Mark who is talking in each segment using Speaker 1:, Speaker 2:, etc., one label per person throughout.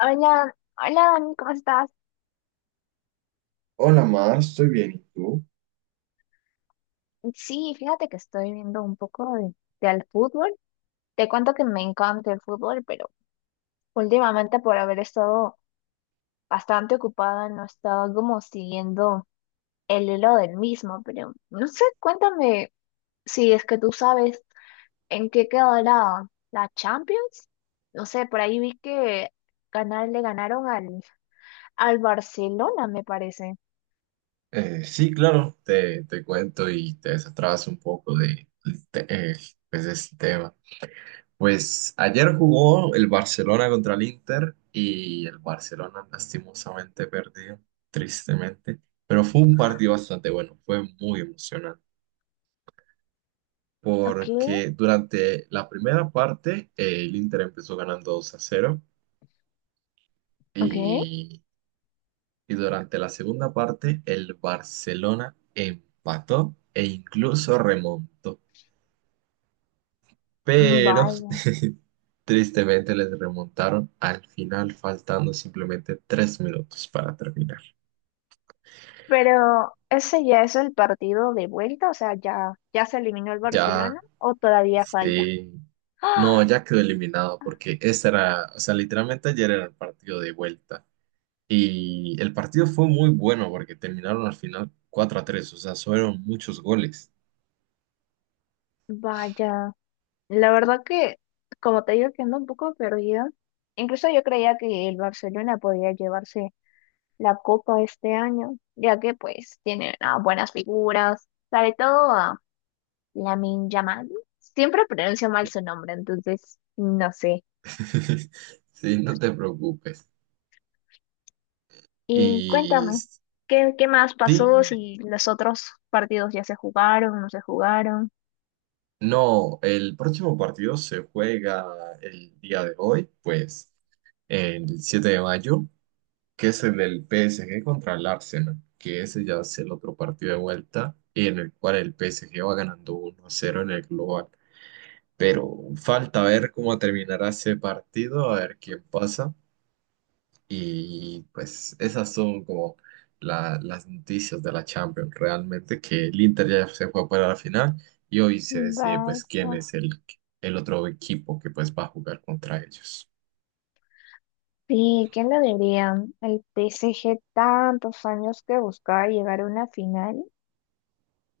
Speaker 1: Hola, hola Dani, ¿cómo estás?
Speaker 2: Hola, Mar, estoy bien. ¿Y tú?
Speaker 1: Sí, fíjate que estoy viendo un poco de al fútbol. Te cuento que me encanta el fútbol, pero últimamente por haber estado bastante ocupada no he estado como siguiendo el hilo del mismo, pero no sé, cuéntame si es que tú sabes en qué quedó la Champions. No sé, por ahí vi que le ganaron al Barcelona, me parece.
Speaker 2: Sí, claro, te cuento y te desatrás un poco de de este tema. Pues ayer jugó el Barcelona contra el Inter y el Barcelona lastimosamente perdió, tristemente. Pero fue un partido bastante bueno, fue muy emocionante.
Speaker 1: Ok,
Speaker 2: Porque durante la primera parte el Inter empezó ganando 2 a cero
Speaker 1: ok,
Speaker 2: y y durante la segunda parte el Barcelona empató e incluso remontó.
Speaker 1: mm,
Speaker 2: Pero
Speaker 1: vale.
Speaker 2: tristemente les remontaron al final, faltando simplemente tres minutos para terminar.
Speaker 1: Pero ese ya es el partido de vuelta, o sea, ya se eliminó el
Speaker 2: Ya,
Speaker 1: Barcelona o todavía falta.
Speaker 2: sí,
Speaker 1: ¡Ah!
Speaker 2: no, ya quedó eliminado porque ese era, o sea, literalmente ayer era el partido de vuelta. Y el partido fue muy bueno porque terminaron al final 4 a tres, o sea, fueron muchos goles.
Speaker 1: Vaya, la verdad que, como te digo, que ando un poco perdida. Incluso yo creía que el Barcelona podía llevarse la copa este año, ya que pues tiene buenas figuras, sobre todo a Lamine Yamal. Siempre pronuncio mal su nombre, entonces no sé.
Speaker 2: Sí, no te preocupes.
Speaker 1: Y
Speaker 2: Y
Speaker 1: cuéntame, ¿qué más pasó
Speaker 2: sí,
Speaker 1: si los otros partidos ya se jugaron, no se jugaron?
Speaker 2: no, el próximo partido se juega el día de hoy, pues el 7 de mayo, que es el del PSG contra el Arsenal, que ese ya es el otro partido de vuelta y en el cual el PSG va ganando uno a cero en el global. Pero falta ver cómo terminará ese partido, a ver quién pasa. Y pues esas son como las noticias de la Champions. Realmente que el Inter ya se fue para la final y hoy se decide
Speaker 1: Vaya.
Speaker 2: pues quién es el otro equipo que pues va a jugar contra ellos.
Speaker 1: Sí, ¿quién lo diría? El P S G tantos años que buscaba llegar a una final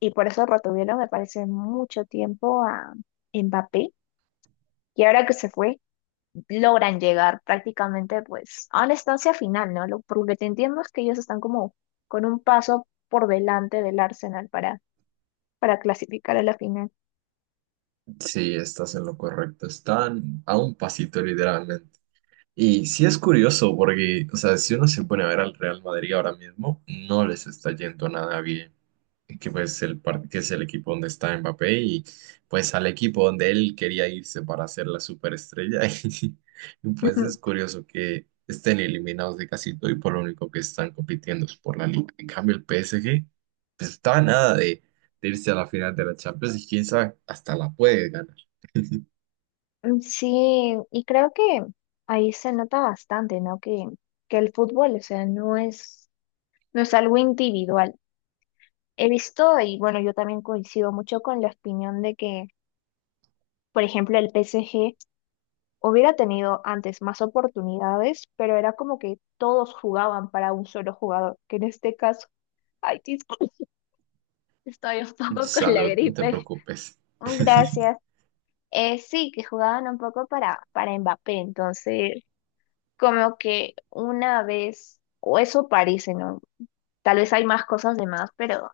Speaker 1: y por eso retuvieron, me parece, mucho tiempo a Mbappé. Y ahora que se fue, logran llegar prácticamente pues a una estancia final, ¿no? Lo, por lo que entiendo es que ellos están como con un paso por delante del Arsenal para clasificar a la final.
Speaker 2: Sí, estás en lo correcto. Están a un pasito literalmente. Y sí es curioso porque, o sea, si uno se pone a ver al Real Madrid ahora mismo, no les está yendo nada bien. Que, pues que es el equipo donde está Mbappé y pues al equipo donde él quería irse para ser la superestrella. Y pues es curioso que estén eliminados de casi todo y por lo único que están compitiendo es por la liga. En cambio el PSG, pues, está a nada de irse a la final de la Champions y quién sabe, hasta la puede ganar.
Speaker 1: Mm, sí, y creo que ahí se nota bastante, ¿no? Que el fútbol, o sea, no es algo individual. He visto, y bueno, yo también coincido mucho con la opinión de que, por ejemplo, el PSG hubiera tenido antes más oportunidades, pero era como que todos jugaban para un solo jugador, que en este caso, ay, disculpe, estoy un poco con la
Speaker 2: Salud, no te
Speaker 1: gripe.
Speaker 2: preocupes.
Speaker 1: Gracias. Sí, que jugaban un poco para Mbappé, entonces, como que una vez, o eso parece, ¿no? Tal vez hay más cosas de más, pero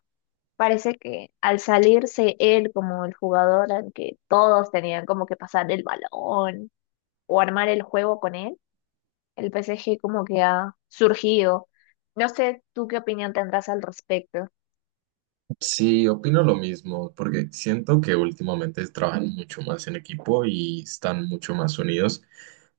Speaker 1: parece que al salirse él como el jugador al que todos tenían como que pasar el balón o armar el juego con él, el P S G como que ha surgido. No sé tú qué opinión tendrás al respecto.
Speaker 2: Sí, opino lo mismo, porque siento que últimamente trabajan mucho más en equipo y están mucho más unidos.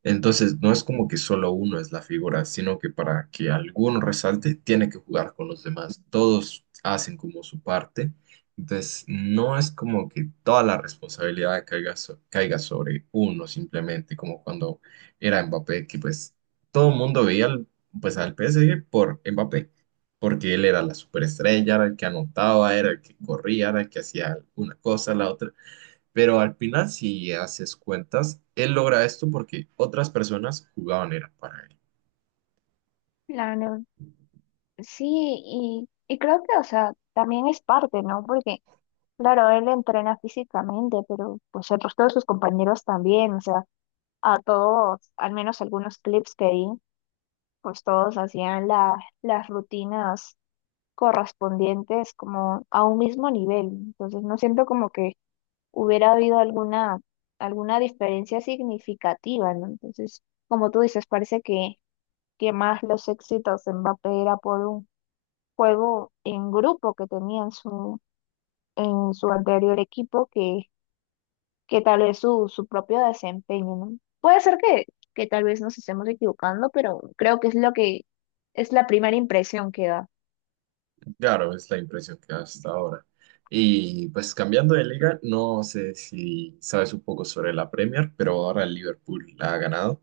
Speaker 2: Entonces, no es como que solo uno es la figura, sino que para que alguno resalte, tiene que jugar con los demás. Todos hacen como su parte. Entonces, no es como que toda la responsabilidad caiga, caiga sobre uno simplemente, como cuando era Mbappé, que pues todo el mundo veía pues, al PSG por Mbappé porque él era la superestrella, era el que anotaba, era el que corría, era el que hacía una cosa, la otra. Pero al final, si haces cuentas, él logra esto porque otras personas jugaban era para él.
Speaker 1: Claro, sí, y creo que, o sea, también es parte, ¿no? Porque, claro, él entrena físicamente, pero pues el resto de sus compañeros también, o sea, a todos, al menos algunos clips que vi, pues todos hacían las rutinas correspondientes como a un mismo nivel. Entonces no siento como que hubiera habido alguna diferencia significativa, ¿no? Entonces, como tú dices, parece que más los éxitos de Mbappé era por un juego en grupo que tenía en en su anterior equipo que tal vez su propio desempeño, ¿no? Puede ser que tal vez nos estemos equivocando, pero creo que es lo que es la primera impresión que da.
Speaker 2: Claro, es la impresión que da hasta ahora. Y pues cambiando de liga, no sé si sabes un poco sobre la Premier, pero ahora el Liverpool la ha ganado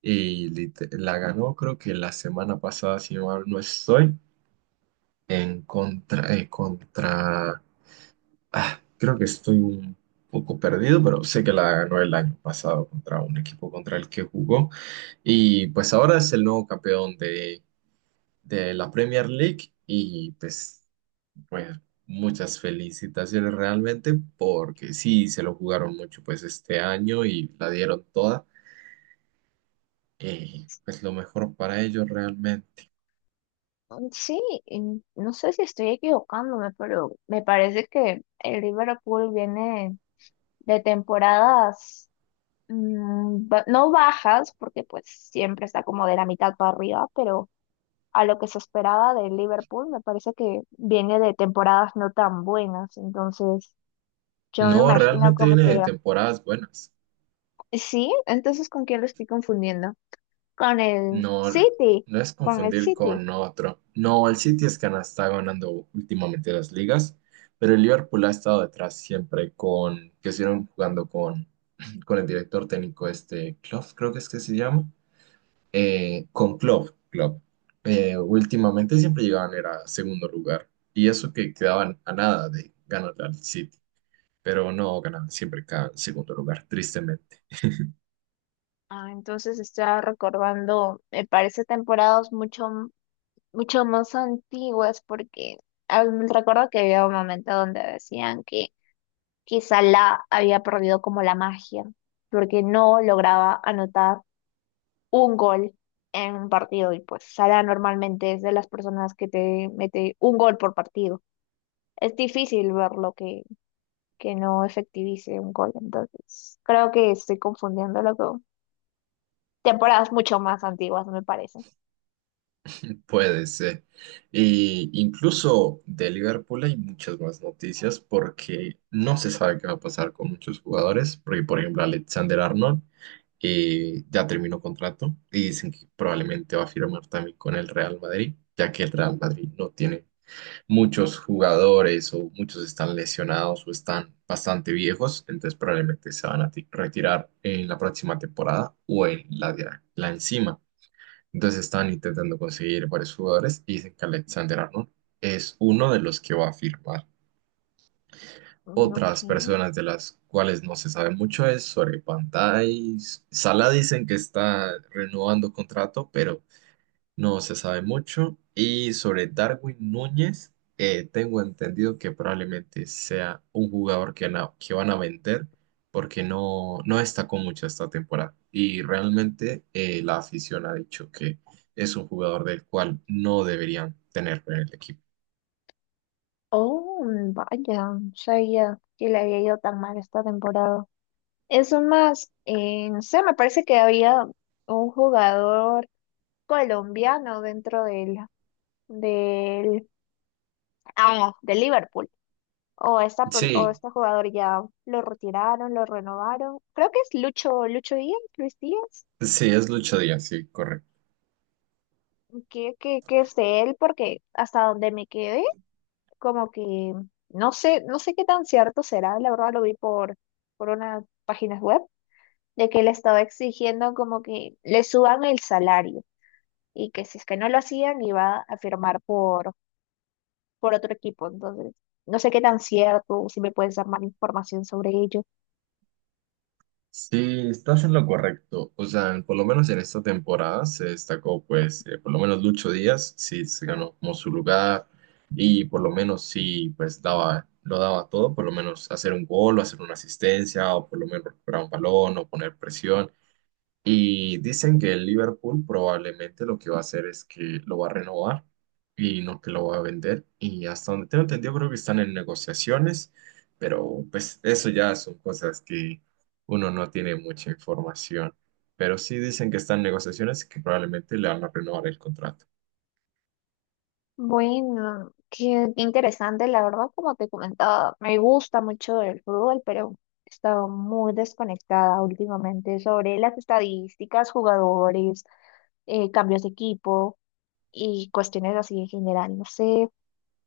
Speaker 2: y la ganó creo que la semana pasada, si mal no estoy, en contra, contra... creo que estoy un poco perdido, pero sé que la ganó el año pasado contra un equipo contra el que jugó. Y pues ahora es el nuevo campeón de la Premier League. Y pues, bueno, muchas felicitaciones realmente, porque sí, se lo jugaron mucho pues este año y la dieron toda. Y pues lo mejor para ellos realmente.
Speaker 1: Mm, sí, y no sé si estoy equivocándome, pero me parece que el Liverpool viene de temporadas no bajas, porque pues siempre está como de la mitad para arriba, pero a lo que se esperaba del Liverpool me parece que viene de temporadas no tan buenas, entonces yo me
Speaker 2: No,
Speaker 1: imagino
Speaker 2: realmente
Speaker 1: como
Speaker 2: viene de
Speaker 1: que
Speaker 2: temporadas buenas.
Speaker 1: sí, entonces ¿con quién lo estoy confundiendo? Con el
Speaker 2: No,
Speaker 1: City,
Speaker 2: no es
Speaker 1: con el
Speaker 2: confundir
Speaker 1: City.
Speaker 2: con otro. No, el City es que no está ganando últimamente las ligas, pero el Liverpool ha estado detrás siempre con, que estuvieron jugando con, con el director técnico este, Klopp, creo que es que se llama, con Klopp. Últimamente siempre llegaban era segundo lugar y eso que quedaban a nada de ganar al City, pero no ganaban, siempre quedaban en segundo lugar, tristemente.
Speaker 1: Ah, entonces estaba recordando, me parece temporadas mucho más antiguas porque ah, recuerdo que había un momento donde decían que quizá la había perdido como la magia porque no lograba anotar un gol en un partido y pues Salah normalmente es de las personas que te mete un gol por partido. Es difícil ver lo que no efectivice un gol. Entonces, creo que estoy confundiéndolo con temporadas mucho más antiguas, me parece.
Speaker 2: Puede ser. Y incluso de Liverpool hay muchas más noticias porque no se sabe qué va a pasar con muchos jugadores, porque por ejemplo Alexander Arnold ya terminó contrato y dicen que probablemente va a firmar también con el Real Madrid, ya que el Real Madrid no tiene muchos jugadores o muchos están lesionados o están bastante viejos, entonces probablemente se van a retirar en la próxima temporada o en la encima. Entonces estaban intentando conseguir varios jugadores y dicen que Alexander Arnold es uno de los que va a firmar.
Speaker 1: Mm,
Speaker 2: Otras
Speaker 1: ok.
Speaker 2: personas de las cuales no se sabe mucho es sobre Pantais. Sala dicen que está renovando contrato, pero no se sabe mucho. Y sobre Darwin Núñez, tengo entendido que probablemente sea un jugador que, que van a vender porque no destacó mucho esta temporada. Y realmente la afición ha dicho que es un jugador del cual no deberían tener en el equipo.
Speaker 1: Oh, vaya, no sabía que le había ido tan mal esta temporada. Eso más, no sé, me parece que había un jugador colombiano dentro del, del Liverpool. O esta, o
Speaker 2: Sí,
Speaker 1: este jugador ya lo retiraron, lo renovaron. Creo que es Lucho, Lucho Díaz, Luis Díaz.
Speaker 2: sí, es Lucho Díaz, sí, correcto.
Speaker 1: Que es él, porque hasta donde me quedé, como que no sé, no sé qué tan cierto será, la verdad lo vi por unas páginas web, de que le estaba exigiendo como que le suban el salario y que si es que no lo hacían iba a firmar por otro equipo. Entonces, no sé qué tan cierto, si me puedes dar más información sobre ello.
Speaker 2: Sí, estás en lo correcto. O sea, por lo menos en esta temporada se destacó, pues, por lo menos Lucho Díaz, sí, se ganó como su lugar y por lo menos sí, pues, daba, lo daba todo, por lo menos hacer un gol o hacer una asistencia o por lo menos recuperar un balón o poner presión. Y dicen que el Liverpool probablemente lo que va a hacer es que lo va a renovar y no que lo va a vender. Y hasta donde tengo entendido, creo que están en negociaciones, pero pues eso ya son cosas que uno no tiene mucha información. Pero sí dicen que están en negociaciones y que probablemente le van a renovar el contrato.
Speaker 1: Bueno, qué interesante, la verdad, como te comentaba, me gusta mucho el fútbol, pero he estado muy desconectada últimamente sobre las estadísticas, jugadores, cambios de equipo y cuestiones así en general. No sé,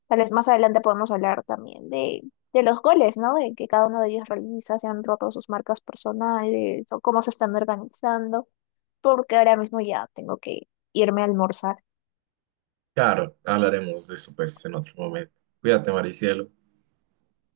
Speaker 1: tal vez más adelante podemos hablar también de los goles, ¿no? De que cada uno de ellos realiza, se han roto sus marcas personales o cómo se están organizando, porque ahora mismo ya tengo que irme a almorzar.
Speaker 2: Claro, hablaremos de eso pues en otro momento. Cuídate, Maricielo.